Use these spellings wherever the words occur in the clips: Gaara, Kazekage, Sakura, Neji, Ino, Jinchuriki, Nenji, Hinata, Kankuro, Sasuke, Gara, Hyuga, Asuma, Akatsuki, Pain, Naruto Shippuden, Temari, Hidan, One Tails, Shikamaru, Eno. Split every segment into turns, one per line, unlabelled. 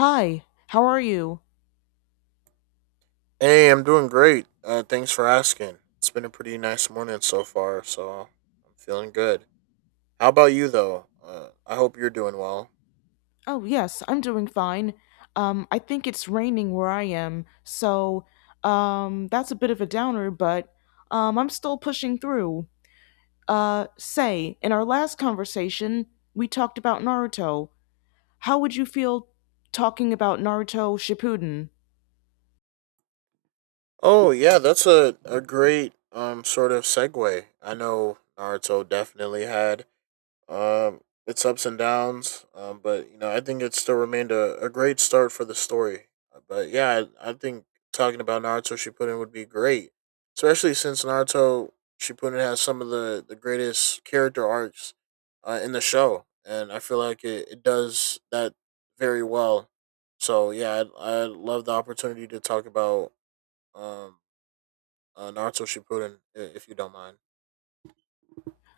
Hi, how are you?
Hey, I'm doing great. Thanks for asking. It's been a pretty nice morning so far, so I'm feeling good. How about you, though? I hope you're doing well.
Oh, yes, I'm doing fine. I think it's raining where I am, so that's a bit of a downer, but I'm still pushing through. Say, in our last conversation, we talked about Naruto. How would you feel talking about Naruto Shippuden?
Oh, yeah, that's a great sort of segue. I know Naruto definitely had Um, it's ups and downs, but I think it still remained a great start for the story. But yeah, I think talking about Naruto Shippuden would be great, especially since Naruto Shippuden has some of the greatest character arcs in the show, and I feel like it does that very well. So yeah, I'd love the opportunity to talk about um, Naruto Shippuden if you don't mind.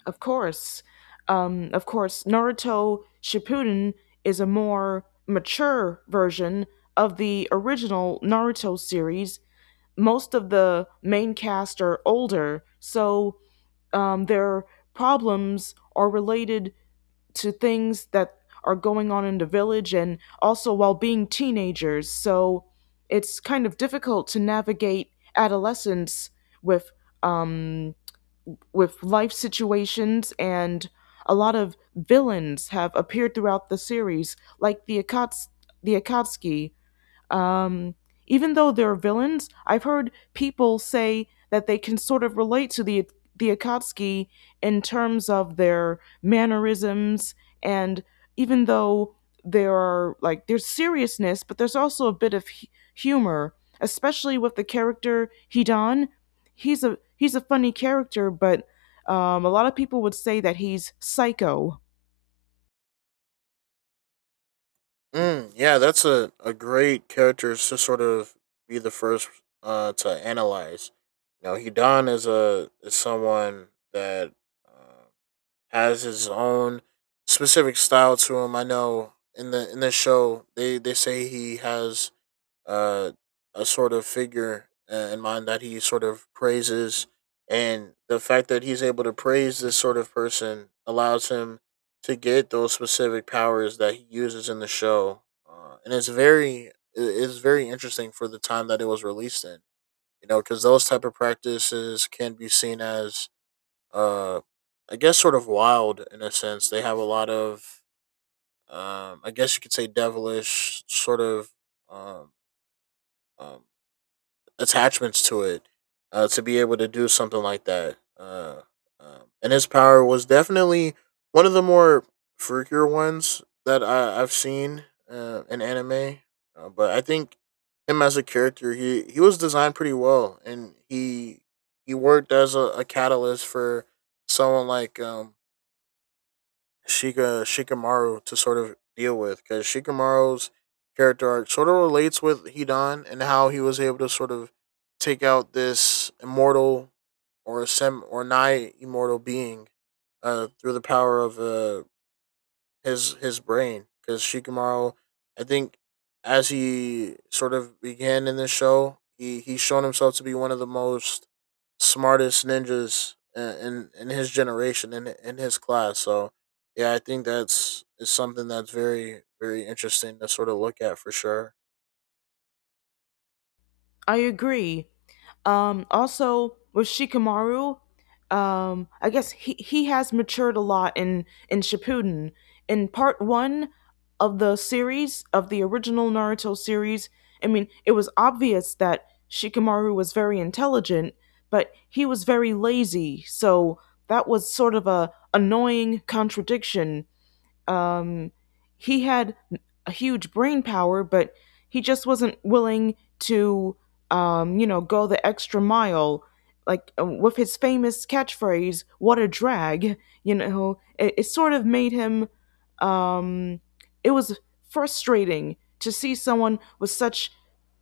Of course, of course, Naruto Shippuden is a more mature version of the original Naruto series. Most of the main cast are older, so their problems are related to things that are going on in the village and also while being teenagers. So it's kind of difficult to navigate adolescence with um, with life situations, and a lot of villains have appeared throughout the series, like the Akatsuki. um, Even though they're villains, I've heard people say that they can sort of relate to the Akatsuki in terms of their mannerisms, and even though there are like there's seriousness, but there's also a bit of humor, especially with the character Hidan. He's a funny character, but a lot of people would say that he's psycho.
Mm, yeah, that's a great character to sort of be the first to analyze. You know, Hidan is a is someone that uh, has his own specific style to him. I know in the show they say he has uh, a sort of figure in mind that he sort of praises, and the fact that he's able to praise this sort of person allows him to get those specific powers that he uses in the show, and it's very it's very interesting for the time that it was released in. You know, because those type of practices can be seen as uh, I guess sort of wild in a sense. They have a lot of I guess you could say devilish sort of um, um, attachments to it to be able to do something like that. And his power was definitely one of the more freakier ones that I've seen in anime. But I think him as a character, he was designed pretty well, and he worked as a catalyst for someone like Shikamaru to sort of deal with because Shikamaru's character arc sort of relates with Hidan and how he was able to sort of take out this immortal or nigh immortal being through the power of his brain because Shikamaru, I think, as he sort of began in this show, he's shown himself to be one of the most smartest ninjas in his generation in his class. So yeah, I think that's is something that's very interesting to sort of look at for sure.
I agree. Also with Shikamaru, I guess he has matured a lot in Shippuden. In part one of the series, of the original Naruto series, I mean, it was obvious that Shikamaru was very intelligent, but he was very lazy. So that was sort of a annoying contradiction. um, he had a huge brain power, but he just wasn't willing to, you know, go the extra mile. Like, with his famous catchphrase, "What a drag!" You know, it sort of made him. Um, it was frustrating to see someone with such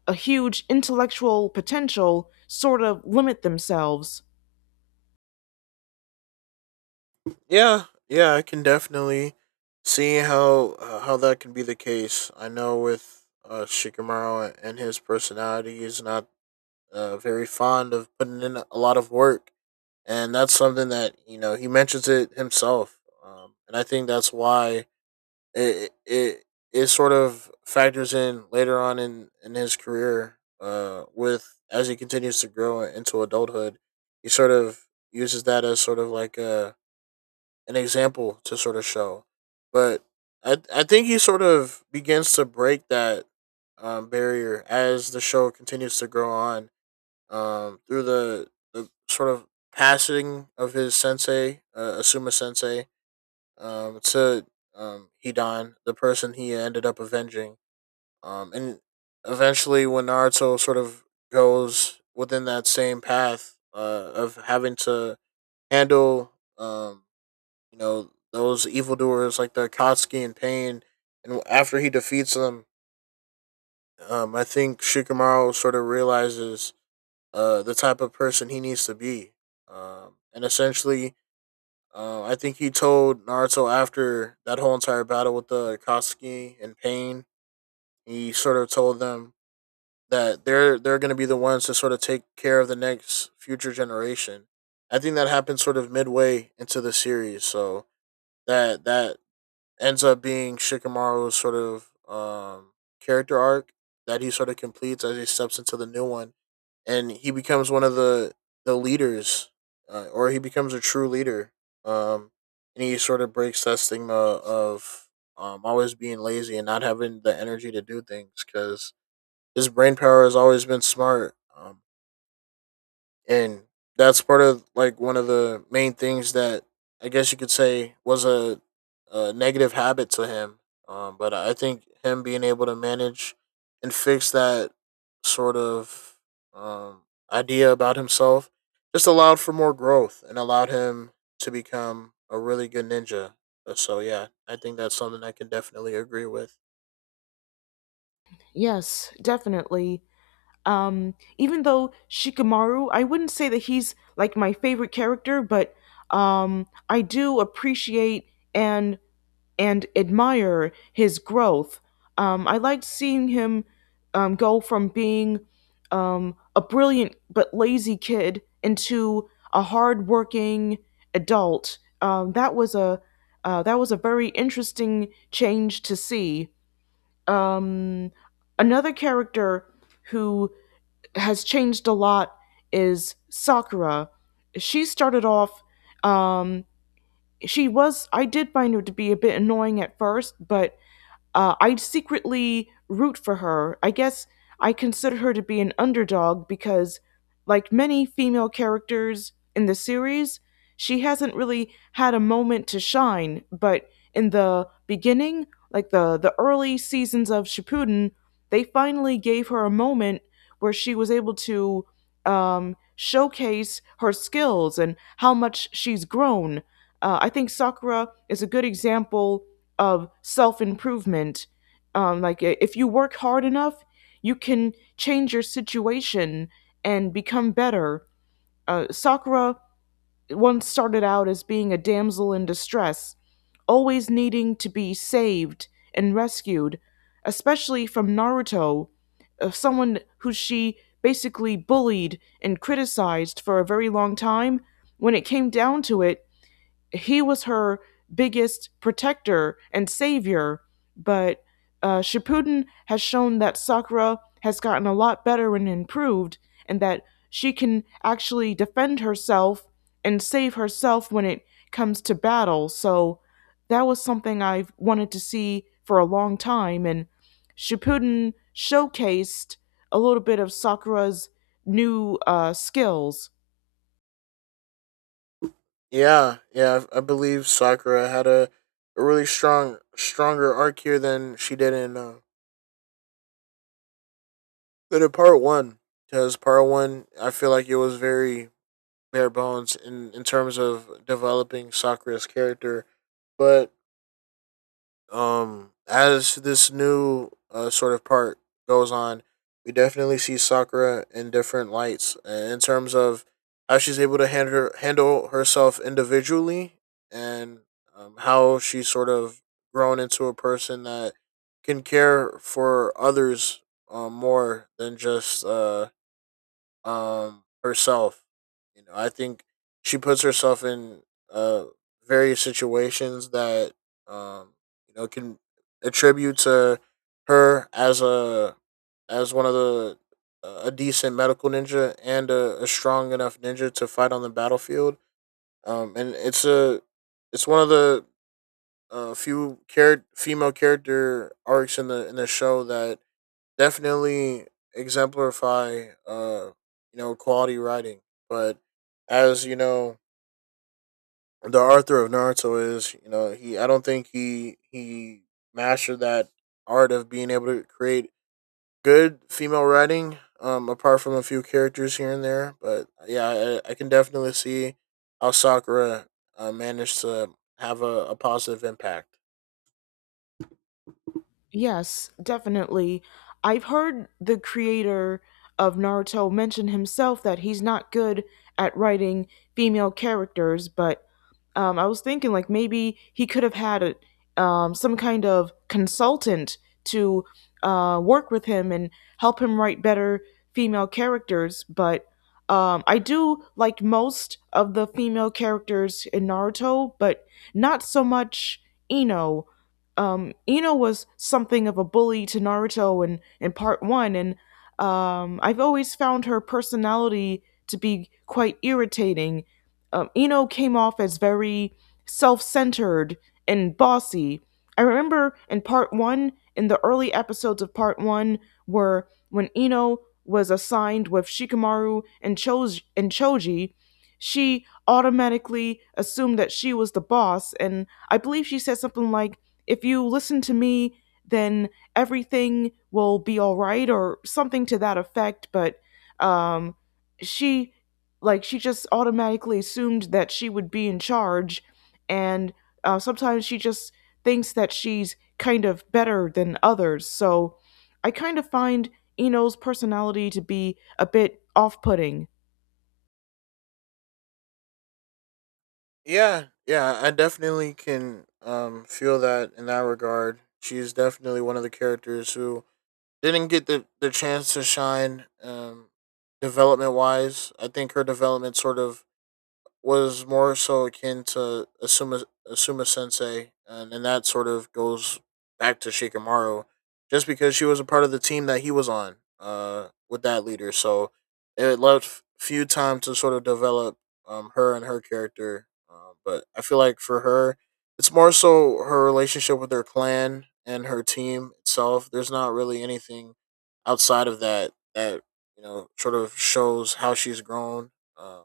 a huge intellectual potential sort of limit themselves.
Yeah, yeah, I can definitely see how that can be the case. I know with Shikamaru and his personality, he's not very fond of putting in a lot of work, and that's something that he mentions it himself, and I think that's why it, it it sort of factors in later on in his career, with as he continues to grow into adulthood, he sort of uses that as sort of like a an example to sort of show, but I think he sort of begins to break that barrier as the show continues to grow on through the sort of passing of his sensei, Asuma sensei, to Hidan, the person he ended up avenging. And eventually, when Naruto sort of goes within that same path of having to handle, um, those evildoers like the Akatsuki and Pain, and after he defeats them, I think Shikamaru sort of realizes the type of person he needs to be. And essentially, I think he told Naruto after that whole entire battle with the Akatsuki and Pain, he sort of told them that they're going to be the ones to sort of take care of the next future generation. I think that happened sort of midway into the series, so that ends up being Shikamaru's sort of character arc that he sort of completes as he steps into the new one and he becomes one of the leaders, or he becomes a true leader. Um, and he sort of breaks that stigma of always being lazy and not having the energy to do things because his brain power has always been smart. And that's part of like one of the main things that I guess you could say was a negative habit to him. But I think him being able to manage and fix that sort of um, idea about himself just allowed for more growth and allowed him to become a really good ninja. So yeah, I think that's something I can definitely agree with.
Yes, definitely. Even though Shikamaru, I wouldn't say that he's like my favorite character, but I do appreciate and and admire his growth. I liked seeing him go from being a brilliant but lazy kid into a hardworking adult. That was a that was a very interesting change to see. Um, Another character who has changed a lot is Sakura. She started off, um, I did find her to be a bit annoying at first, but I secretly root for her. I guess I consider her to be an underdog because, like many female characters in the series, she hasn't really had a moment to shine. But in the beginning, like the early seasons of Shippuden, they finally gave her a moment where she was able to showcase her skills and how much she's grown. I think Sakura is a good example of self improvement. Like if you work hard enough, you can change your situation and become better. Sakura once started out as being a damsel in distress, always needing to be saved and rescued, especially from Naruto, someone who she basically bullied and criticized for a very long time. When it came down to it, he was her biggest protector and savior, but Shippuden has shown that Sakura has gotten a lot better and improved, and that she can actually defend herself and save herself when it comes to battle. So that was something I've wanted to see for a long time, and Shippuden showcased a little bit of Sakura's new skills.
Yeah, yeah, I believe Sakura had a really stronger arc here than she did in But in part one, because part one, I feel like it was very bare bones in terms of developing Sakura's character. But as this new sort of part goes on, we definitely see Sakura in different lights in terms of how she's able to handle herself individually and how she's sort of grown into a person that can care for others more than just herself. You know, I think she puts herself in uh various situations that um can attribute to her as a as one of the a decent medical ninja and a strong enough ninja to fight on the battlefield. And it's a it's one of the few female character arcs in the show that definitely exemplify quality writing but as you know the Arthur of Naruto is he I don't think he mastered that art of being able to create good female writing apart from a few characters here and there but yeah I can definitely see how Sakura managed to have a positive impact.
Yes, definitely. I've heard the creator of Naruto mention himself that he's not good at writing female characters, but I was thinking like maybe he could have had some kind of consultant to work with him and help him write better female characters. But I do like most of the female characters in Naruto, but not so much Ino. Ino was something of a bully to Naruto in part one, and I've always found her personality to be quite irritating. Ino came off as very self centered and bossy. I remember in part one, in the early episodes of part one, where when Ino was assigned with Shikamaru Choji, and Choji, she automatically assumed that she was the boss, and I believe she said something like, if you listen to me, then everything will be all right, or something to that effect. But um, she, like, she just automatically assumed that she would be in charge, and sometimes she just thinks that she's kind of better than others. So I kind of find Eno's personality to be a bit off putting.
Yeah, yeah, I definitely can feel that in that regard. She's definitely one of the characters who didn't get the chance to shine development wise. I think her development sort of was more so akin to Asuma Sensei, and that sort of goes back to Shikamaru, just because she was a part of the team that he was on with that leader. So it left few time to sort of develop her and her character. But I feel like for her, it's more so her relationship with her clan and her team itself. There's not really anything outside of that that sort of shows how she's grown. Um,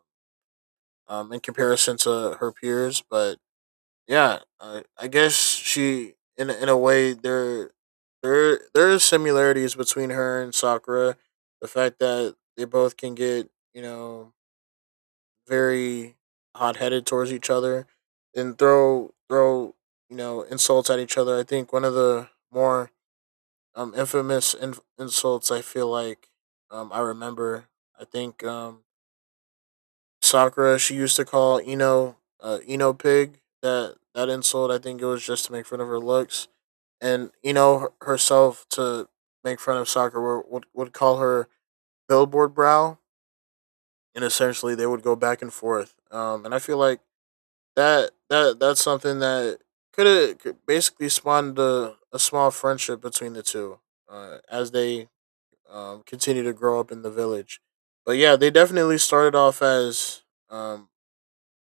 in comparison to her peers. But yeah, I guess she in a way there are similarities between her and Sakura. The fact that they both can get very hot headed towards each other and throw insults at each other. I think one of the more infamous insults I feel like I remember. I think Sakura, she used to call Eno, Eno Pig. That insult, I think it was just to make fun of her looks, and Eno herself to make fun of Sakura would call her Billboard Brow, and essentially they would go back and forth. And I feel like that's something that could have basically spawned a small friendship between the two as they continue to grow up in the village. But yeah, they definitely started off as um,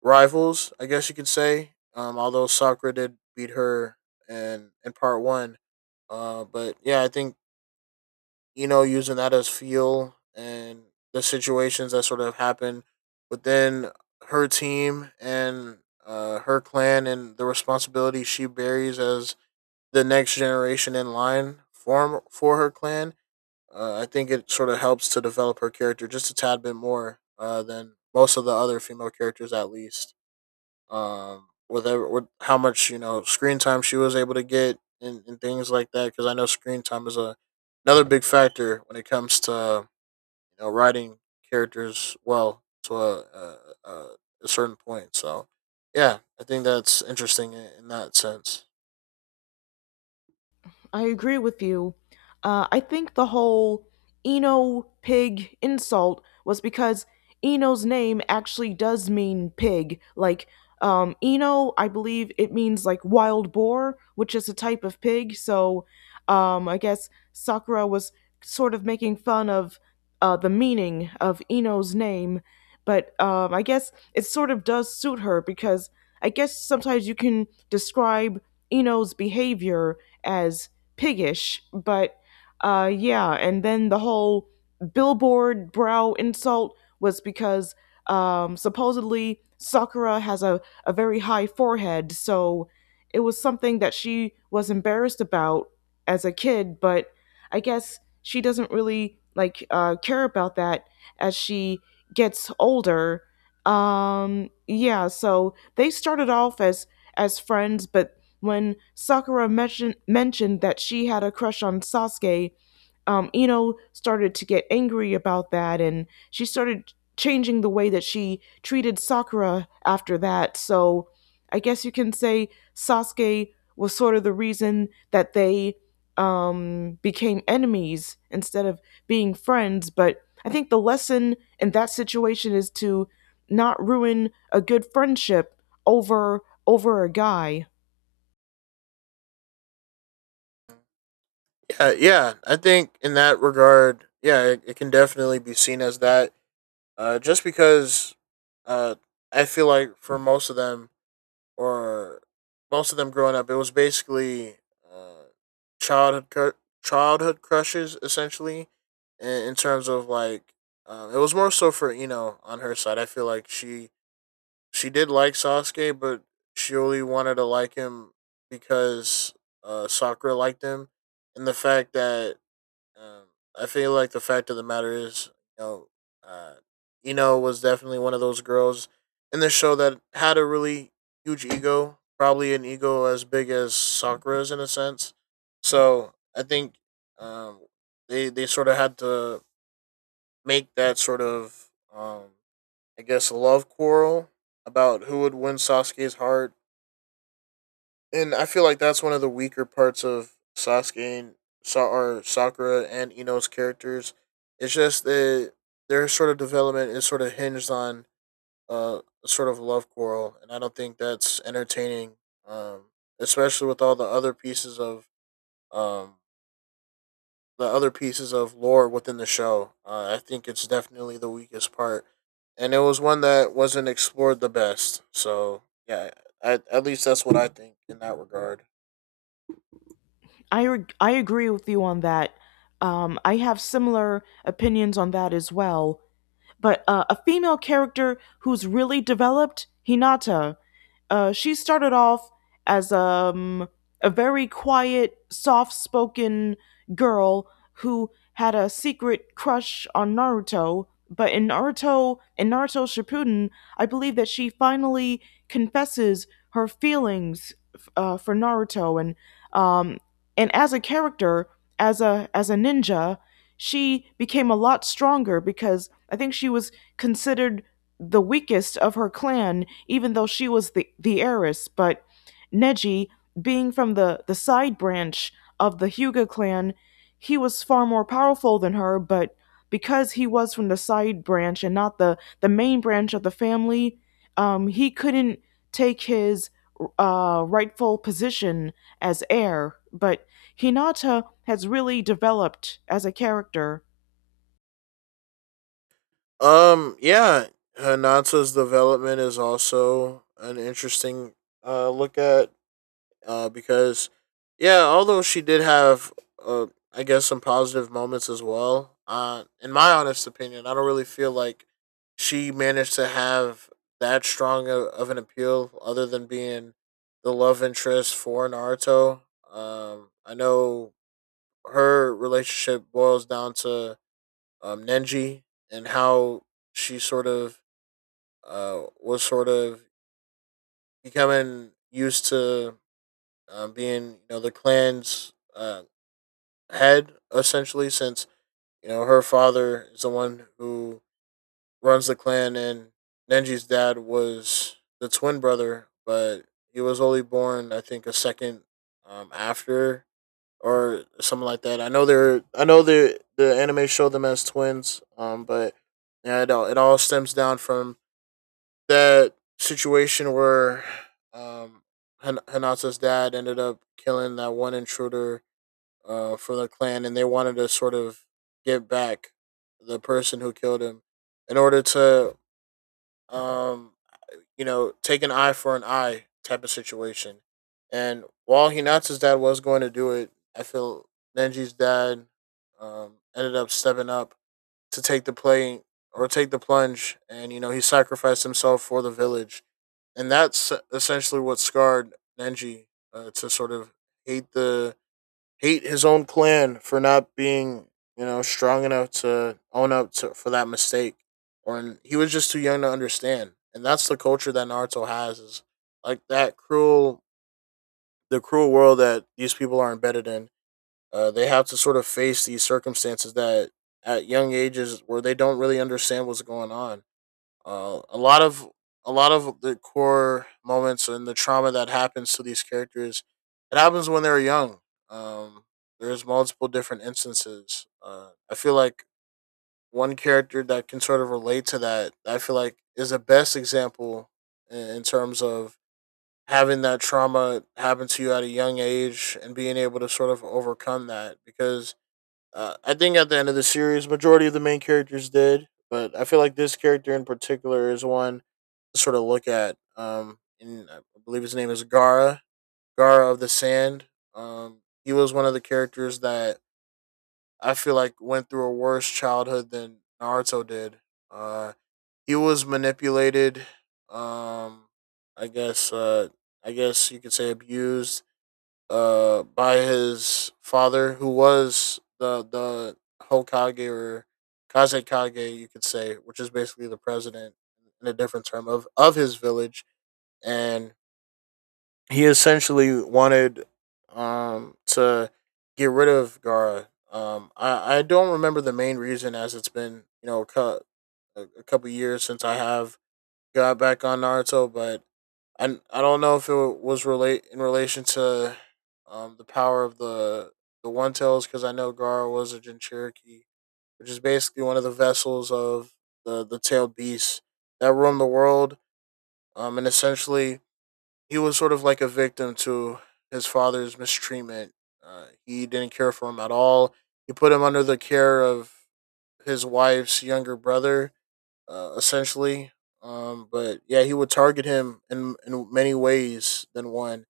rivals, I guess you could say. Although Sakura did beat her in part one, but yeah, I think using that as fuel and the situations that sort of happen within her team and her clan and the responsibility she bears as the next generation in line form for her clan. I think it sort of helps to develop her character just a tad bit more than most of the other female characters, at least whatever. What How much screen time she was able to get and things like that. Because I know screen time is a another big factor when it comes to writing characters well to a, a, a certain point. So yeah, I think that's interesting in that sense.
I agree with you. I think the whole Eno pig insult was because Eno's name actually does mean pig. Like, Eno, I believe it means like wild boar, which is a type of pig. So, I guess Sakura was sort of making fun of the meaning of Eno's name. But I guess it sort of does suit her because I guess sometimes you can describe Eno's behavior as piggish, but yeah. And then the whole billboard brow insult was because supposedly Sakura has a very high forehead, so it was something that she was embarrassed about as a kid, but I guess she doesn't really like care about that as she gets older. Yeah, so they started off as friends, but when Sakura mentioned that she had a crush on Sasuke, Ino started to get angry about that, and she started changing the way that she treated Sakura after that. So I guess you can say Sasuke was sort of the reason that they became enemies instead of being friends. But I think the lesson in that situation is to not ruin a good friendship over a guy.
Yeah, yeah, I think in that regard, yeah, it can definitely be seen as that. Just because, uh, I feel like for most of them, or most of them growing up, it was basically uh, childhood cr- childhood crushes essentially. In terms of like, it was more so for Ino on her side. I feel like she did like Sasuke, but she only wanted to like him because Sakura liked him, and the fact that um, I feel like the fact of the matter is, you know, uh, Eno was definitely one of those girls in the show that had a really huge ego, probably an ego as big as Sakura's in a sense. So I think um, they sort of had to make that sort of, um, I guess, love quarrel about who would win Sasuke's heart, and I feel like that's one of the weaker parts of Sasuke and Sa- or Sakura and Ino's characters. It's just that their sort of development is sort of hinged on a sort of love quarrel, and I don't think that's entertaining, um, especially with all the other pieces of um, the other pieces of lore within the show. I think it's definitely the weakest part, and it was one that wasn't explored the best. So yeah, I, at least that's what I think in that regard.
I agree with you on that. I have similar opinions on that as well, but a female character who's really developed, Hinata. She started off as a very quiet, soft spoken girl who had a secret crush on Naruto. But in Naruto Shippuden, I believe that she finally confesses her feelings for Naruto, um, and as a character, as a ninja, she became a lot stronger because I think she was considered the weakest of her clan, even though she was the heiress. But Neji, being from the side branch of the Hyuga clan, he was far more powerful than her, but because he was from the side branch and not the main branch of the family, he couldn't take his rightful position as heir. But Hinata has really developed as a character.
Yeah, Hanata's development is also an interesting look at because yeah, although she did have uh I guess some positive moments as well. Uh, in my honest opinion, I don't really feel like she managed to have that strong of an appeal other than being the love interest for Naruto. I know her relationship boils down to Nenji, and how she sort of was sort of becoming used to being, you know, the clan's head essentially, since, you know, her father is the one who runs the clan, and Nenji's dad was the twin brother, but he was only born, I think, a second after, or something like that. I know they're I know the anime showed them as twins, but yeah, it all stems down from that situation where um Hanata's dad ended up killing that one intruder for the clan, and they wanted to sort of get back the person who killed him in order to um you know, take an eye for an eye type of situation. And while Hinata's dad was going to do it, I feel Nenji's dad ended up stepping up to take the plunge, and, you know, he sacrificed himself for the village, and that's essentially what scarred Nenji, to sort of hate the hate his own clan for not being, you know, strong enough to own up to for that mistake, or he was just too young to understand. And that's the culture that Naruto has, is like that cruel the cruel world that these people are embedded in. Uh, they have to sort of face these circumstances that at young ages where they don't really understand what's going on. Uh, a lot of a lot of the core moments and the trauma that happens to these characters, it happens when they're young. Um, there's multiple different instances. I feel like one character that can sort of relate to that, I feel like, is the best example in terms of having that trauma happen to you at a young age and being able to sort of overcome that, because I think at the end of the series, majority of the main characters did, but I feel like this character in particular is one to sort of look at. And I believe his name is Gara, Gara of the Sand. Um, he was one of the characters that I feel like went through a worse childhood than Naruto did. Uh, he was manipulated. Um, I guess. I guess you could say abused by his father, who was the Hokage, or Kazekage you could say, which is basically the president, in a different term, of his village. And he essentially wanted to get rid of Gara. I don't remember the main reason, as it's been, you know, cut a couple years since I have got back on Naruto. But I don't know if it was relate in relation to the power of the One Tails, because I know Gara was a Jinchuriki, which is basically one of the vessels of the tailed beasts that roam the world. And essentially, he was sort of like a victim to his father's mistreatment. He didn't care for him at all. He put him under the care of his wife's younger brother, essentially. But yeah, he would target him in many ways than one.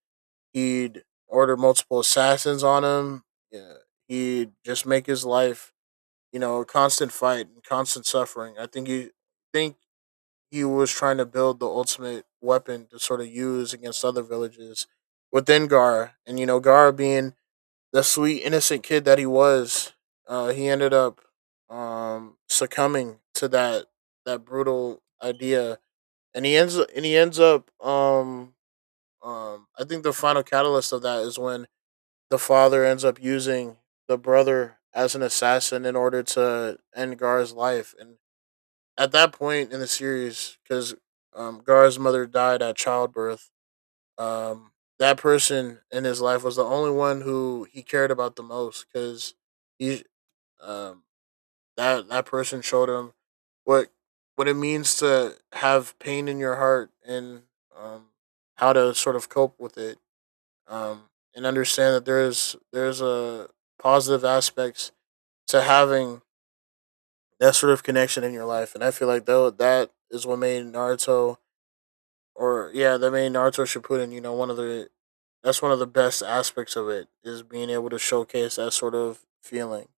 He'd order multiple assassins on him. Yeah, he'd just make his life, you know, a constant fight and constant suffering. I think he was trying to build the ultimate weapon to sort of use against other villages within Gar, and, you know, Gar being the sweet innocent kid that he was, he ended up succumbing to that brutal idea, and he ends up. I think the final catalyst of that is when the father ends up using the brother as an assassin in order to end Gar's life. And at that point in the series, because Gar's mother died at childbirth, um, that person in his life was the only one who he cared about the most, because he um, that person showed him what what it means to have pain in your heart, and um, how to sort of cope with it, um, and understand that there's a positive aspects to having that sort of connection in your life. And I feel like, though, that is what made Naruto, or yeah, the main Naruto Shippuden, you know, one of the that's one of the best aspects of it is being able to showcase that sort of feeling.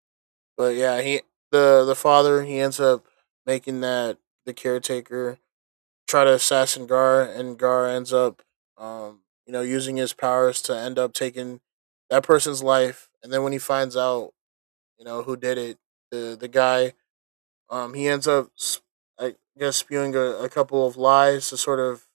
But yeah, he the father, he ends up making that the caretaker try to assassin Gar, and Gar ends up, you know, using his powers to end up taking that person's life. And then when he finds out, you know, who did it, the guy, he ends up I guess spewing a couple of lies to sort of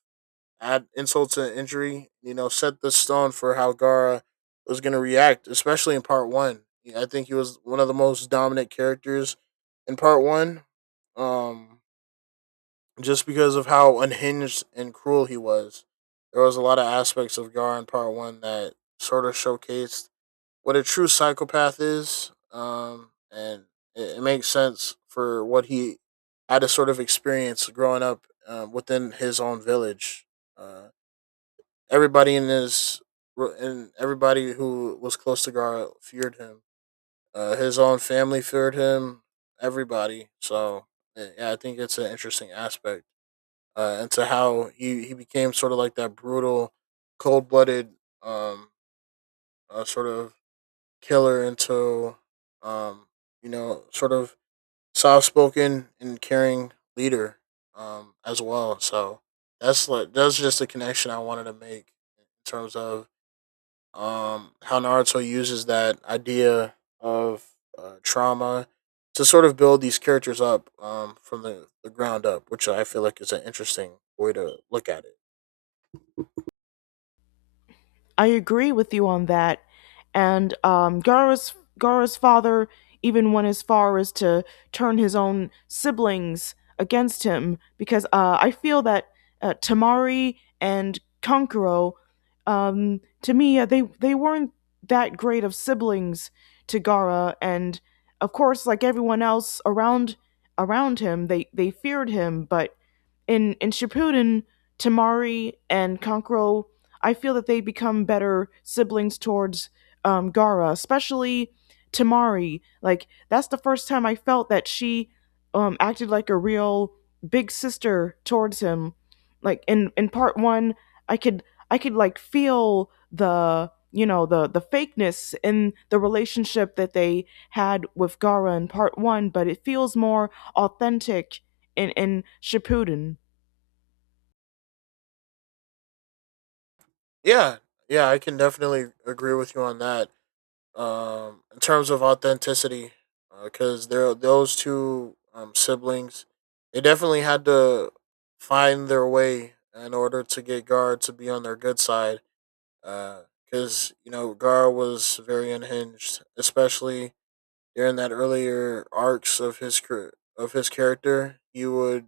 add insult to injury, you know, set the stone for how Gara was going to react, especially in part one. Yeah, I think he was one of the most dominant characters in part one, um, just because of how unhinged and cruel he was. There was a lot of aspects of Gara in part one that sort of showcased what a true psychopath is, and it makes sense for what he had to sort of experience growing up, within his own village. Uh, everybody in his and everybody who was close to Gar feared him. His own family feared him. Everybody. So yeah, I think it's an interesting aspect, into how he became sort of like that brutal, cold blooded, um sort of killer, into um you know, sort of soft spoken and caring leader, as well. So that's like that's just a connection I wanted to make in terms of how Naruto uses that idea of trauma to sort of build these characters up, from the ground up, which I feel like is an interesting way to look at it.
I agree with you on that. And Gara's father even went as far as to turn his own siblings against him because I feel that Tamari and Konkuro, to me, they weren't that great of siblings to Gara, and of course, like everyone else around him, they feared him. But in Shippuden, Tamari and Konkuro, I feel that they become better siblings towards Gara, especially Tamari. Like that's the first time I felt that she acted like a real big sister towards him. Like in part one, I could like feel the, you know, the fakeness in the relationship that they had with Gara in part one, but it feels more authentic in Shippuden.
Yeah, yeah, I can definitely agree with you on that. In terms of authenticity, because there those two siblings, they definitely had to find their way in order to get guard to be on their good side, because, you know, Gar was very unhinged, especially during that earlier arcs of his career, of his character.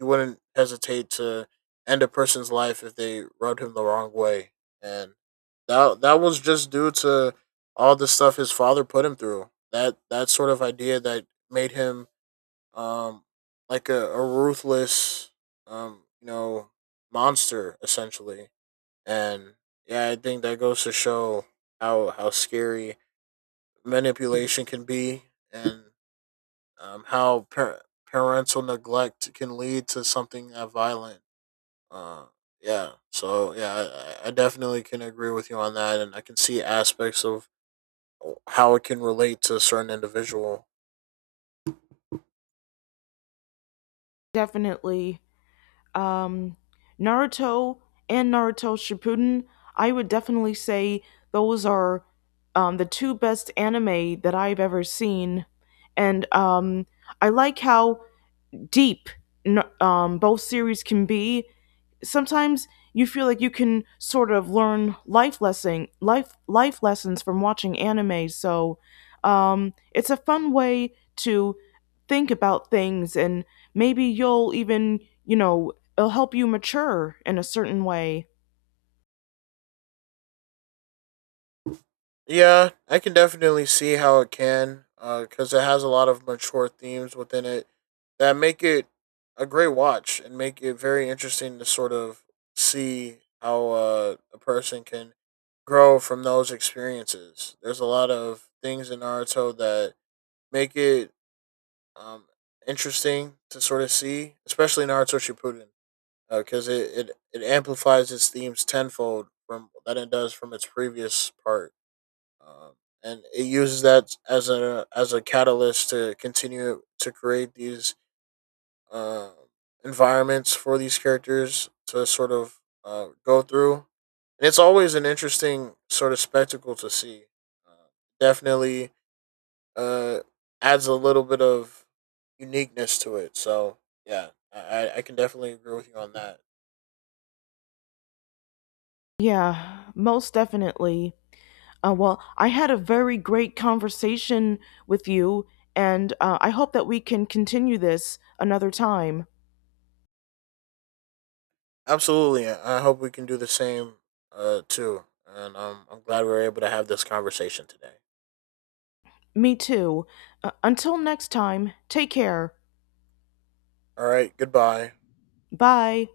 You wouldn't hesitate to end a person's life if they rubbed him the wrong way, and that was just due to all the stuff his father put him through. That sort of idea that made him um like a ruthless you know, monster essentially. And yeah, I think that goes to show how scary manipulation can be, and how parental neglect can lead to something that violent. Uh, yeah. So yeah, I definitely can agree with you on that, and I can see aspects of how it can relate to a certain individual.
Definitely. um, Naruto and Naruto Shippuden, I would definitely say those are the two best anime that I've ever seen. And I like how deep both series can be. Sometimes you feel like you can sort of learn life life lessons from watching anime, so it's a fun way to think about things, and maybe you'll even, you know, it'll help you mature in a certain way.
Yeah, I can definitely see how it can, because it has a lot of mature themes within it that make it a great watch and make it very interesting to sort of see how a person can grow from those experiences. There's a lot of things in Naruto that make it um, interesting to sort of see, especially Naruto Shippuden, because it amplifies its themes tenfold from than it does from its previous part, um, and it uses that as a catalyst to continue to create these uh environments for these characters to sort of go through. And it's always an interesting sort of spectacle to see. Uh, definitely uh, adds a little bit of uniqueness to it. So yeah, I, I can definitely agree with you on that.
Yeah, most definitely. Well, I had a very great conversation with you, and I hope that we can continue this another time.
Absolutely. I hope we can do the same, too. And I'm glad we were able to have this conversation today.
Me too. Until next time, take care.
All right. Goodbye.
Bye.